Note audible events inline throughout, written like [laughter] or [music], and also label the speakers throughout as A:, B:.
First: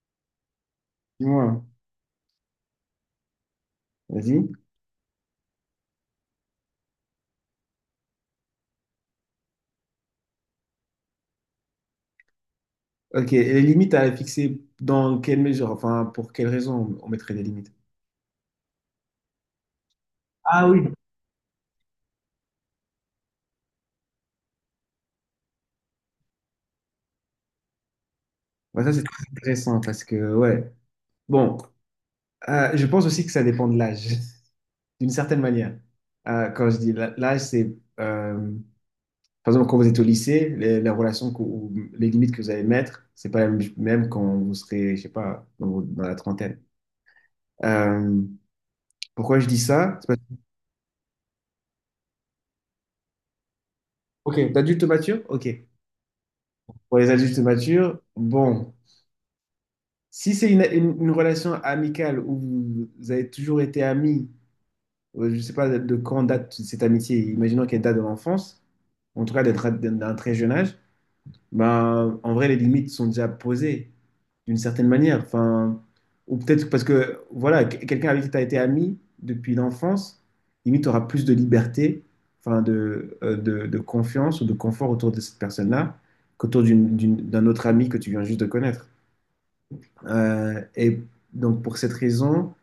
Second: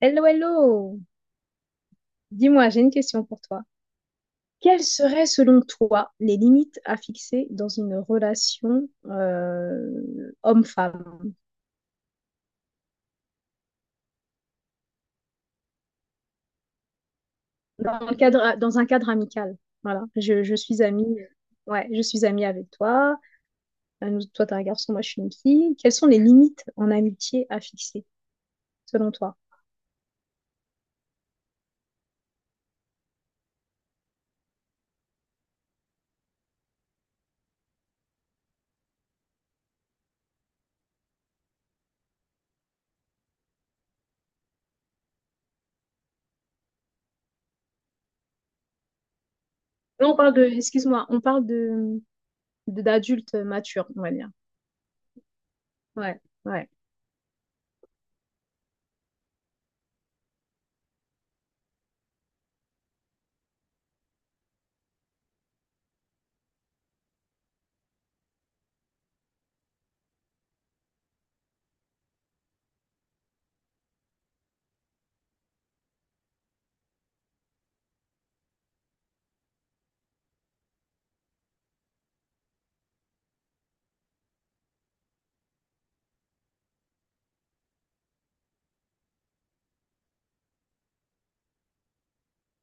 A: Hello, hello!
B: Dis-moi,
A: Dis-moi, j'ai une question pour toi.
B: vas-y.
A: Quelles seraient, selon toi, les limites à fixer dans une relation homme-femme,
B: Ok, et les limites à fixer dans quelle mesure, enfin, pour quelles raisons on mettrait des limites?
A: dans le cadre, dans un cadre amical? Voilà, je
B: Ah
A: suis
B: oui.
A: amie, ouais, je suis amie avec toi. Toi, t'es un garçon, moi, je suis une fille. Quelles sont les limites en amitié à fixer,
B: Ouais, ça, c'est
A: selon
B: très
A: toi?
B: intéressant parce que, ouais. Bon, je pense aussi que ça dépend de l'âge, [laughs] d'une certaine manière. Quand je dis l'âge, c'est, euh, par exemple, quand vous êtes au lycée, les relations ou les limites que vous allez mettre, c'est pas la même, même quand vous serez, je sais pas, dans, dans la trentaine. Euh, Pourquoi je dis ça?
A: Là,
B: C'est
A: on parle de, excuse-moi, on parle de, d'adultes matures, on va dire.
B: Ok, d'adulte mature? Ok.
A: Ouais, ouais.
B: Pour les adultes matures, bon. Si c'est une relation amicale où vous, vous avez toujours été amis, je ne sais pas de quand date cette amitié, imaginons qu'elle date de l'enfance, en tout cas d'être d'un très jeune âge, ben, en vrai, les limites sont déjà posées d'une certaine manière. Enfin, ou peut-être parce que, voilà, quelqu'un avec qui tu as été ami depuis l'enfance, limite, tu auras plus de liberté, enfin, de, de confiance ou de confort autour de cette personne-là qu'autour d'un autre ami que tu viens juste de connaître. Et donc, pour cette raison,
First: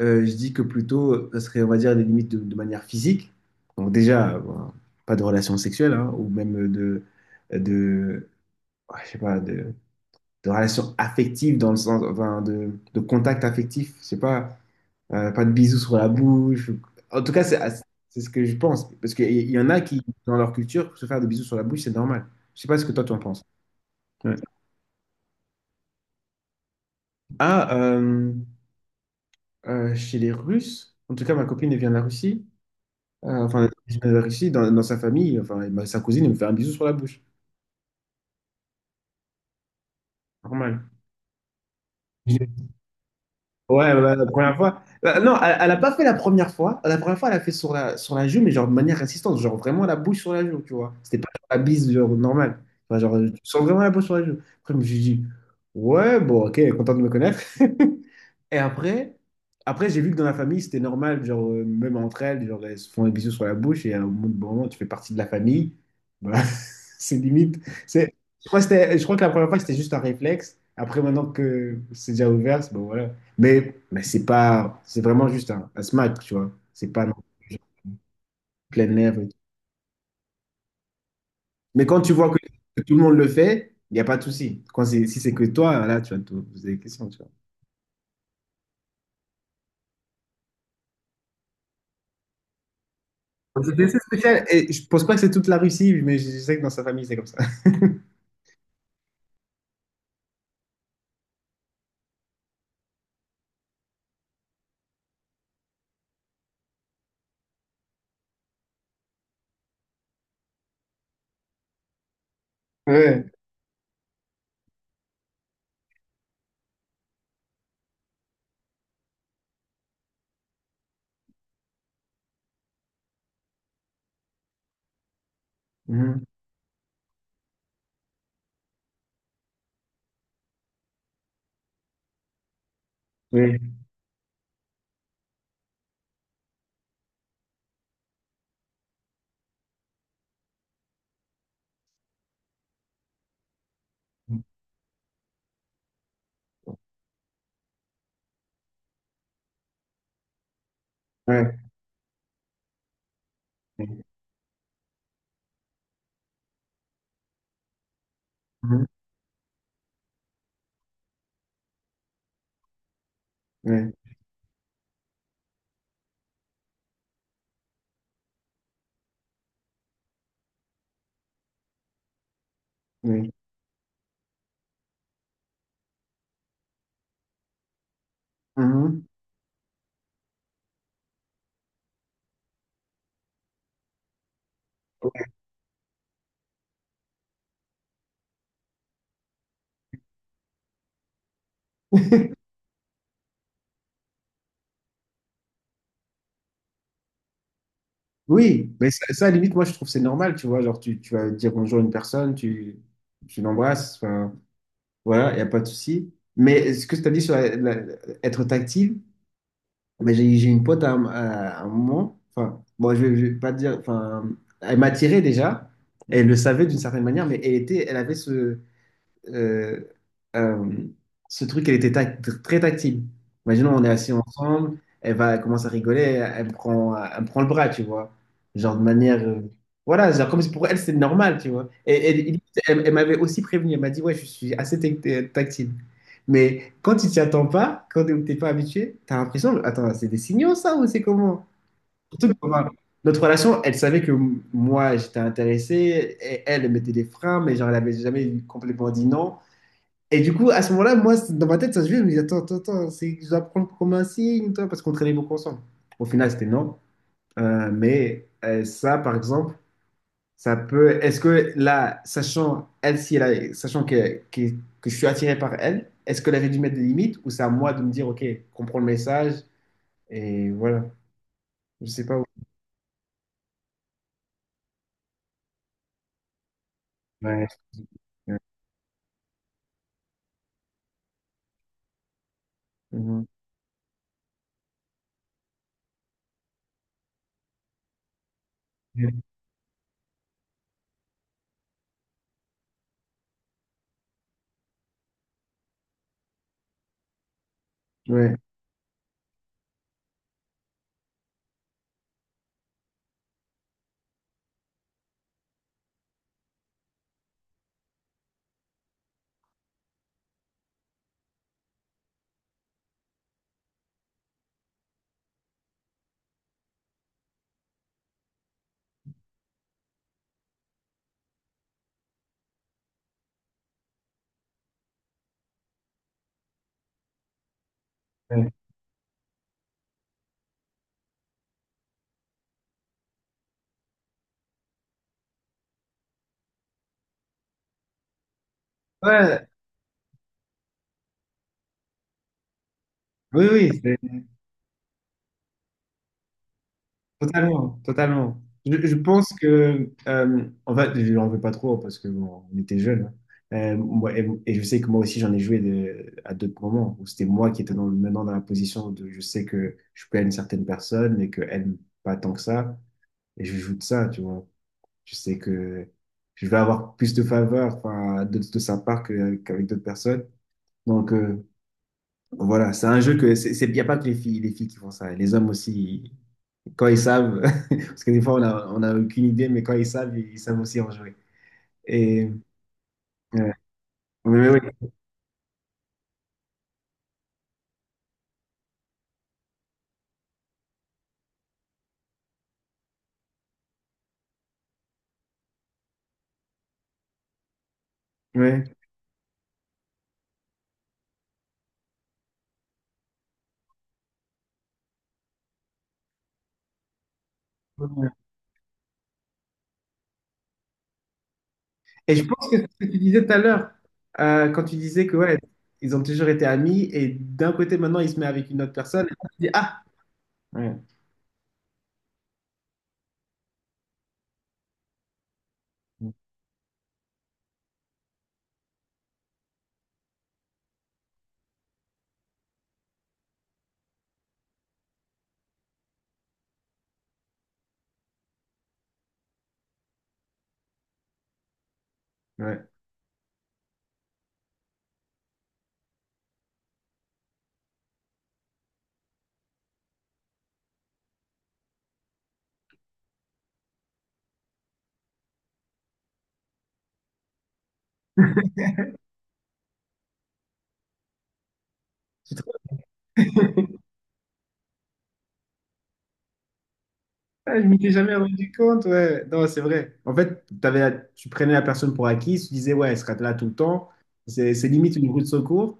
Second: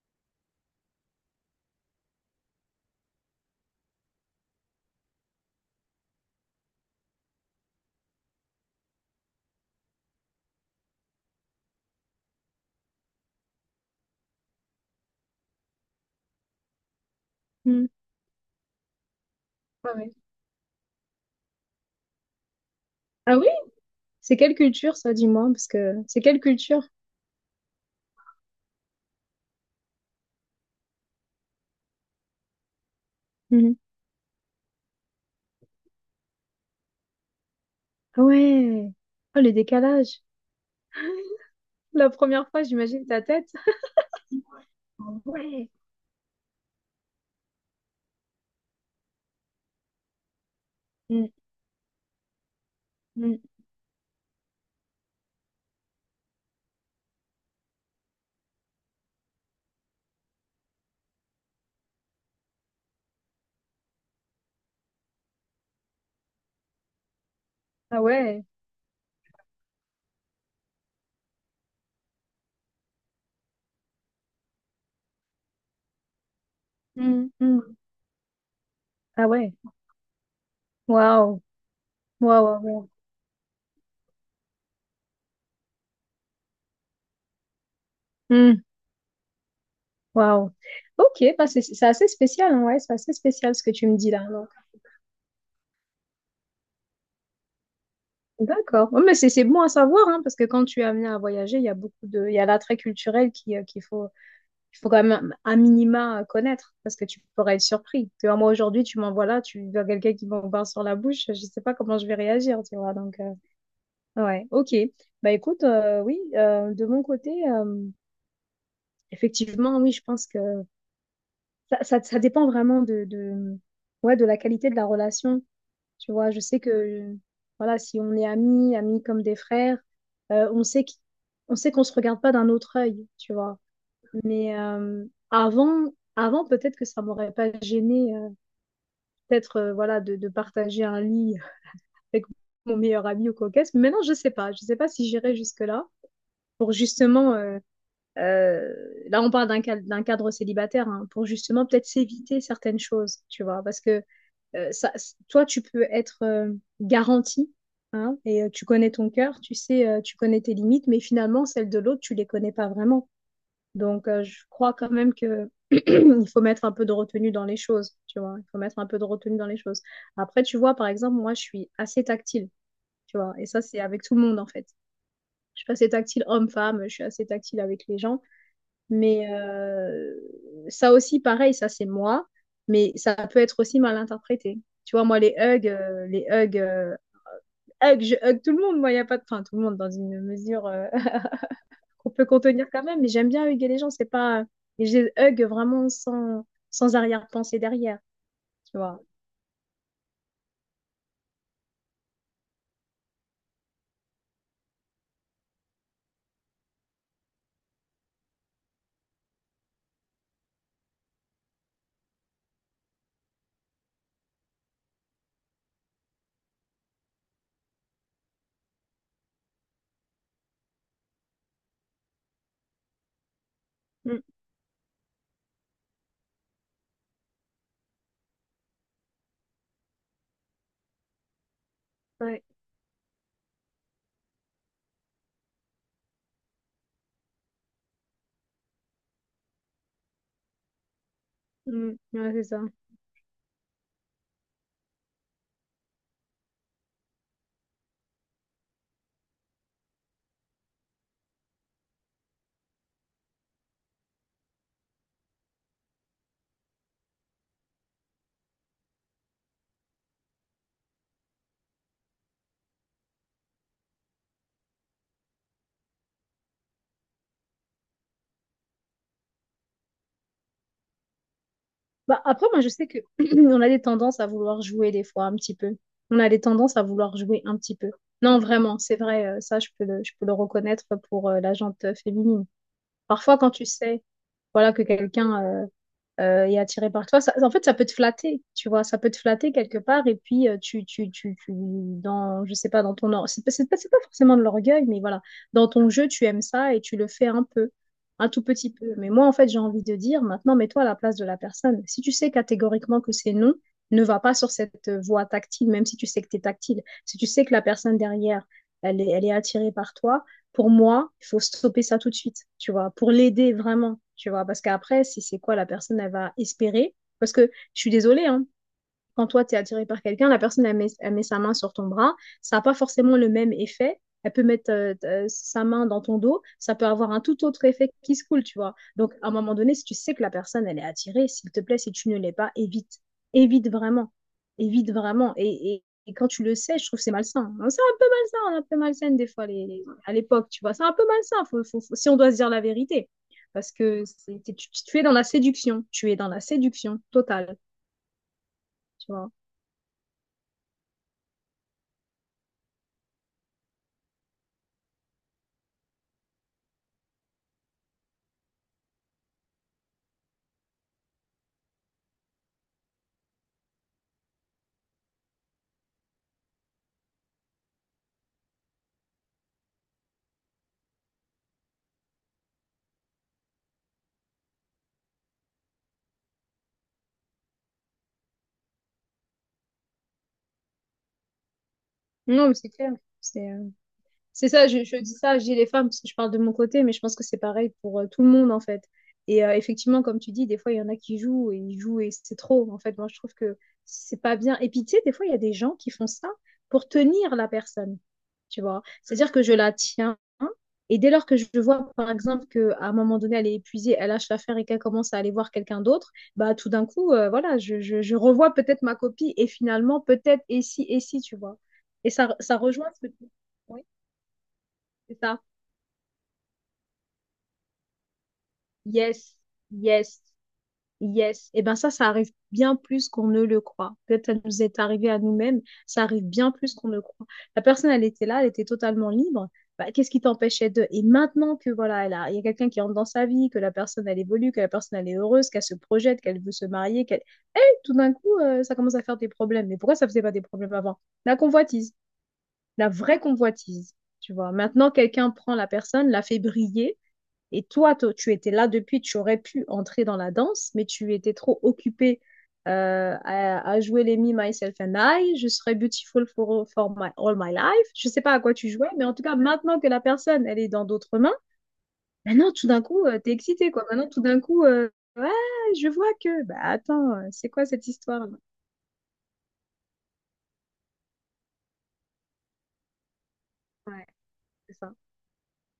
B: je dis que plutôt, ce serait, on va dire, des limites de manière physique. Donc, déjà, bon, pas de relations sexuelles, hein, ou même de, ouais, je sais pas, de relations affectives dans le sens, enfin, de contact affectif. Je sais pas, pas de bisous sur la bouche. En tout cas, c'est
A: Hmm.
B: c'est ce que je pense. Parce qu'il y en a
A: Ouais,
B: qui,
A: ouais.
B: dans leur culture, se faire des bisous sur la bouche, c'est normal. Je sais pas ce que toi, tu en
A: Ah
B: penses.
A: oui?
B: Ouais.
A: C'est quelle culture, ça, dis-moi, parce que c'est quelle culture?
B: Ah, chez les Russes, en tout cas, ma copine elle vient de la Russie. Enfin,
A: Mhm.
B: originaire ici, dans, dans sa famille, enfin, sa cousine, elle me fait un bisou sur la bouche.
A: Ah ouais. Oh, le décalage.
B: Normal.
A: La première
B: J'ai-
A: fois, j'imagine ta tête.
B: Ouais, ouais, la première fois.
A: Ah
B: Non, elle,
A: ouais.
B: elle a pas fait la première fois. La première fois, elle a fait sur la joue, mais genre de manière insistante, genre vraiment la bouche sur la joue, tu vois. C'était
A: Mm,
B: pas genre la bise, genre normale. Enfin, genre, tu
A: mm.
B: sens vraiment la bouche sur la joue. Après, je me suis dit, ouais, bon, ok, elle est contente de me connaître. [laughs] Et après, après j'ai vu que dans la famille, c'était normal, genre, même entre elles, genre, elles se font des bisous sur la bouche et à un moment, bon moment, tu fais partie de la famille. Voilà, [laughs] c'est limite.
A: Ah
B: C'est,
A: ouais.
B: je crois je crois que la première fois, c'était juste un réflexe. Après, maintenant que c'est déjà ouvert, c'est bon, voilà. Mais c'est pas, c'est vraiment juste un smack, tu vois. C'est pas non
A: Mm,
B: plus genre
A: mm.
B: plein air
A: Ah
B: et tout.
A: ouais. Waouh.
B: Mais quand tu vois
A: Waouh. Waouh.
B: que
A: Waouh.
B: tout le monde le fait, il n'y a pas de souci. Quand c'est, si c'est que toi, là, tu vas te poser des questions, tu vois.
A: Mm, waouh. Ok, bah, c'est assez spécial, hein, ouais, c'est assez spécial ce
B: Donc,
A: que
B: c'était
A: tu me
B: assez
A: dis là.
B: spécial.
A: Donc.
B: Et je pense pas que c'est toute la Russie, mais je sais que dans sa famille, c'est comme ça.
A: D'accord. Ouais, mais c'est bon à savoir, hein, parce que quand tu es amené à voyager, il y a beaucoup de, il y a l'attrait culturel qui, qu'il faut, il faut quand même un minima connaître parce que tu pourrais être surpris. Tu vois, moi aujourd'hui, tu m'envoies là, tu vois quelqu'un qui m'a sur la bouche, je sais pas comment je vais réagir, tu vois. Donc,
B: Ouais.
A: ouais, ok. Bah écoute, oui, de mon côté, effectivement, oui, je pense que ça dépend vraiment de, ouais, de la qualité de la relation. Tu
B: Mhm.
A: vois, je sais que, voilà, si on est amis, amis comme des frères, euh, on sait qu'on on sait qu'on se regarde pas d'un autre œil, tu vois.
B: Oui.
A: Mais avant, avant peut-être que ça m'aurait pas gêné, peut-être voilà, de partager un lit avec mon meilleur ami ou coquette. Mais maintenant, je sais pas. Je sais pas si j'irai jusque-là pour justement. Euh, Là, on parle d'un cadre célibataire hein, pour
B: Ouais.
A: justement peut-être s'éviter certaines choses, tu vois, parce que ça, toi, tu peux être garanti hein, et tu
B: Mhm.
A: connais ton cœur, tu sais, tu connais tes limites, mais finalement, celles de l'autre, tu les connais pas vraiment.
B: Ouais.
A: Donc, je crois quand même que [clears throat] il faut mettre un peu de retenue dans les choses, tu vois. Il faut mettre un peu de retenue dans les choses. Après, tu vois, par exemple, moi, je suis assez tactile, tu
B: Oui.
A: vois. Et ça, c'est avec tout le monde, en fait. Je suis assez tactile homme-femme, je suis assez tactile avec les gens.
B: Mhm.
A: Mais ça aussi, pareil, ça, c'est moi. Mais ça peut être aussi mal interprété. Tu vois, moi, les hugs, hugs, je hug tout le monde. Moi, il n'y a pas de... Enfin, tout le monde dans une mesure [laughs] qu'on peut contenir quand même, mais j'aime bien huguer les gens, c'est pas... Et je les hug vraiment sans, sans arrière-pensée derrière,
B: Oui,
A: tu
B: mais
A: vois.
B: ça, à la limite, moi, je trouve que c'est normal, tu vois. Genre, tu vas dire bonjour à une personne, tu l'embrasses, enfin, voilà, il n'y a pas de souci. Mais ce que tu as dit sur être tactile, mais j'ai une pote à un moment, enfin, bon, je vais pas te dire, enfin, elle m'attirait déjà, elle le savait d'une certaine manière, mais elle était, elle avait ce, euh, euh, ce truc, elle était très tactile. Imaginons, on est assis
A: Mm,
B: ensemble, elle va commencer à rigoler, elle me prend le bras, tu vois. Genre de manière. Voilà, genre comme si pour elle, c'est normal, tu vois. Et, elle,
A: ouais,
B: elle m'avait aussi prévenu, elle m'a dit, ouais, je suis assez tactile. Mais quand tu t'y attends pas, quand t'es pas habitué, t'as l'impression, attends, c'est des signaux ça ou c'est comment?
A: mm, ouais,
B: Surtout que,
A: c'est ça.
B: enfin, notre relation, elle savait que moi j'étais intéressé, et elle mettait des freins, mais genre elle avait jamais complètement dit non. Et du coup, à ce moment-là, moi, dans ma tête, ça se vient, je me dis, attends, attends, attends, c'est, je dois prendre comme un signe, toi, parce qu'on traînait beaucoup ensemble. Au final, c'était non. Mais ça, par exemple, ça peut. Est-ce que là, sachant elle, si sachant que je suis attiré par elle, est-ce qu'elle avait dû mettre des limites ou c'est à moi de me dire, OK, comprends le message et voilà. Je sais pas
A: Bah,
B: où.
A: après, moi, je sais que [clears throat] on a des tendances à vouloir jouer des fois un petit peu. On a des tendances à vouloir jouer
B: Ouais.
A: un petit peu.
B: Ouais.
A: Non, vraiment, c'est vrai, ça, je peux le reconnaître pour la gente féminine.
B: Mhm.
A: Parfois, quand tu sais, voilà, que quelqu'un... et attiré par toi. Ça- en fait, ça peut te flatter, tu vois, ça peut te flatter quelque part, et puis dans, je sais pas, dans ton, c'est pas, c'est pas forcément de l'orgueil, mais voilà, dans ton jeu, tu aimes ça et tu le fais un peu, un
B: Ouais.
A: tout petit peu. Mais moi, en fait, j'ai envie de dire, maintenant, mets-toi à la place de la personne. Si tu sais catégoriquement que c'est non, ne va pas sur cette voie tactile, même si tu sais que t'es tactile. Si tu sais que la personne derrière, elle est attirée par toi, pour moi, il faut stopper ça tout de suite, tu vois, pour l'aider vraiment, tu vois, parce qu'après, c'est quoi la personne, elle va espérer. Parce que je suis désolée, hein, quand toi, tu es attiré par quelqu'un, la personne, elle met sa main sur ton bras. Ça n'a pas forcément le même effet. Elle peut mettre sa main dans ton dos. Ça peut avoir un tout autre effet qui se coule,
B: Ouais.
A: tu vois. Donc, à un moment donné, si tu sais que la personne, elle est attirée, s'il te plaît, si tu ne l'es pas, évite. Évite vraiment. Évite vraiment. Et quand tu le sais, je trouve que c'est malsain. C'est un peu malsain, on est un peu malsaine des fois
B: Ouais.
A: les, à l'époque, tu vois. C'est un peu malsain, si on doit se dire la vérité.
B: Oui,
A: Parce
B: oui,
A: que c'est- tu es dans la séduction. Tu es dans la séduction totale,
B: totalement, totalement. Je
A: tu
B: pense
A: vois.
B: que, en fait, je n'en veux pas trop parce que bon, on était jeunes. Hein. Et je sais que moi aussi, j'en ai joué à d'autres moments où c'était moi qui étais dans, maintenant dans la position de je sais que je peux une certaine personne et qu'elle aime pas tant que ça. Et je joue de ça, tu vois. Je sais que je vais avoir plus de faveurs enfin, de sa part qu'avec d'autres personnes. Donc voilà, c'est un jeu que c'est, il n'y a pas que les filles qui font ça. Les hommes aussi, quand ils savent, [laughs] parce que des fois on a aucune idée, mais quand ils savent, ils savent aussi en jouer. Et
A: Non, mais c'est clair. C'est,
B: ouais.
A: euh, c'est
B: Mais oui,
A: ça, je dis ça, je dis les femmes parce que je parle de mon côté, mais je pense que c'est pareil pour tout le monde en fait. Et effectivement, comme tu dis, des fois il y en a qui jouent et ils jouent et c'est trop. En fait, moi je trouve que c'est pas bien. Et puis tu sais, des fois il y a des gens qui font ça pour tenir la personne, tu
B: ouais.
A: vois. C'est-à-dire que je la tiens et dès lors que je vois par exemple qu'à un moment donné elle est épuisée, elle lâche l'affaire et qu'elle commence à aller voir quelqu'un d'autre, bah tout d'un coup, voilà, je revois peut-être ma copie et finalement peut-être et si, tu vois. Et
B: Et je
A: ça,
B: pense que
A: ça
B: c'est ce
A: rejoint
B: que tu
A: ce que
B: disais
A: tu.
B: tout à l'heure,
A: Oui.
B: quand tu disais que
A: C'est
B: ouais,
A: ça.
B: ils ont toujours été amis, et d'un côté maintenant il se met avec une autre personne, et là,
A: Yes,
B: tu dis ah,
A: yes,
B: ouais,
A: yes. Et ben ça arrive bien plus qu'on ne le croit. Peut-être ça nous est arrivé à nous-mêmes, ça arrive bien plus qu'on ne le croit. La personne, elle était là, elle était totalement libre. Bah, qu'est-ce qui t'empêchait de... Et maintenant que voilà, elle a, il y a quelqu'un qui entre dans sa vie, que la personne, elle évolue, que la personne, elle est heureuse, qu'elle se projette, qu'elle veut se marier, qu'elle... Tout d'un coup, ça commence à faire des problèmes. Mais pourquoi ça faisait pas des problèmes avant? La convoitise,
B: ouais.
A: la vraie convoitise. Tu vois, maintenant, quelqu'un prend la personne, la fait briller. Et toi, toi, tu étais là depuis, tu aurais pu entrer dans la danse, mais tu étais trop occupée à jouer les Me, Myself and I, je serais beautiful for, for my, all my life. Je sais pas à quoi tu jouais, mais en tout cas, maintenant que la personne, elle est dans d'autres mains,
B: C'est
A: maintenant,
B: trop-
A: tout d'un coup, tu t'es excité,
B: [laughs]
A: quoi. Maintenant, tout d'un coup, ouais, je vois que, bah attends, c'est
B: Ah, je
A: quoi cette
B: m'étais jamais
A: histoire?
B: rendu compte, ouais. Non, c'est vrai. En fait, t'avais, tu prenais la personne pour acquis, tu disais, ouais, elle sera là tout le temps.
A: Ouais,
B: C'est
A: c'est ça.
B: limite une roue de secours.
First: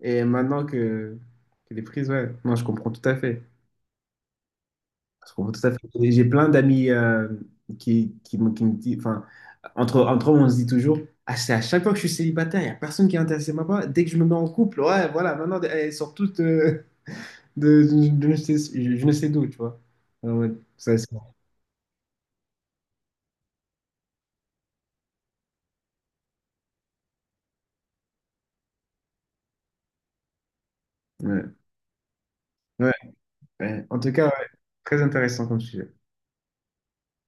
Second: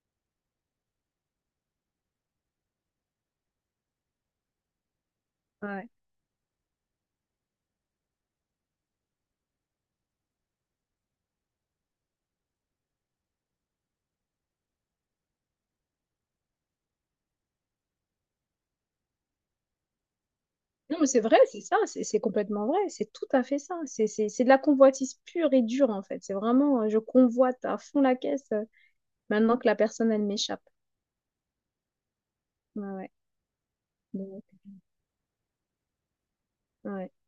B: Et maintenant que les prises, ouais. Non, je comprends tout à fait. Je comprends tout à fait.
A: Ouais.
B: Et j'ai plein d'amis qui, qui me disent, enfin, entre, entre eux, on se dit toujours, ah, c'est à chaque fois que je suis célibataire, il n'y a personne qui est intéressé par moi. Dès que je me mets en couple, ouais, voilà, maintenant, elles sortent toutes de, je, je ne sais d'où, tu vois. Ah ouais, ça,
A: Non,
B: c'est-
A: mais c'est vrai, c'est ça, c'est complètement vrai, c'est tout à fait ça. C'est de la convoitise pure et dure, en fait. C'est vraiment, je convoite à fond la caisse. Maintenant que la personne, elle m'échappe.
B: ouais,
A: Ouais,
B: ouais,
A: ouais.
B: ouais. En tout cas,
A: Donc,
B: ouais, très intéressant comme sujet.
A: ouais.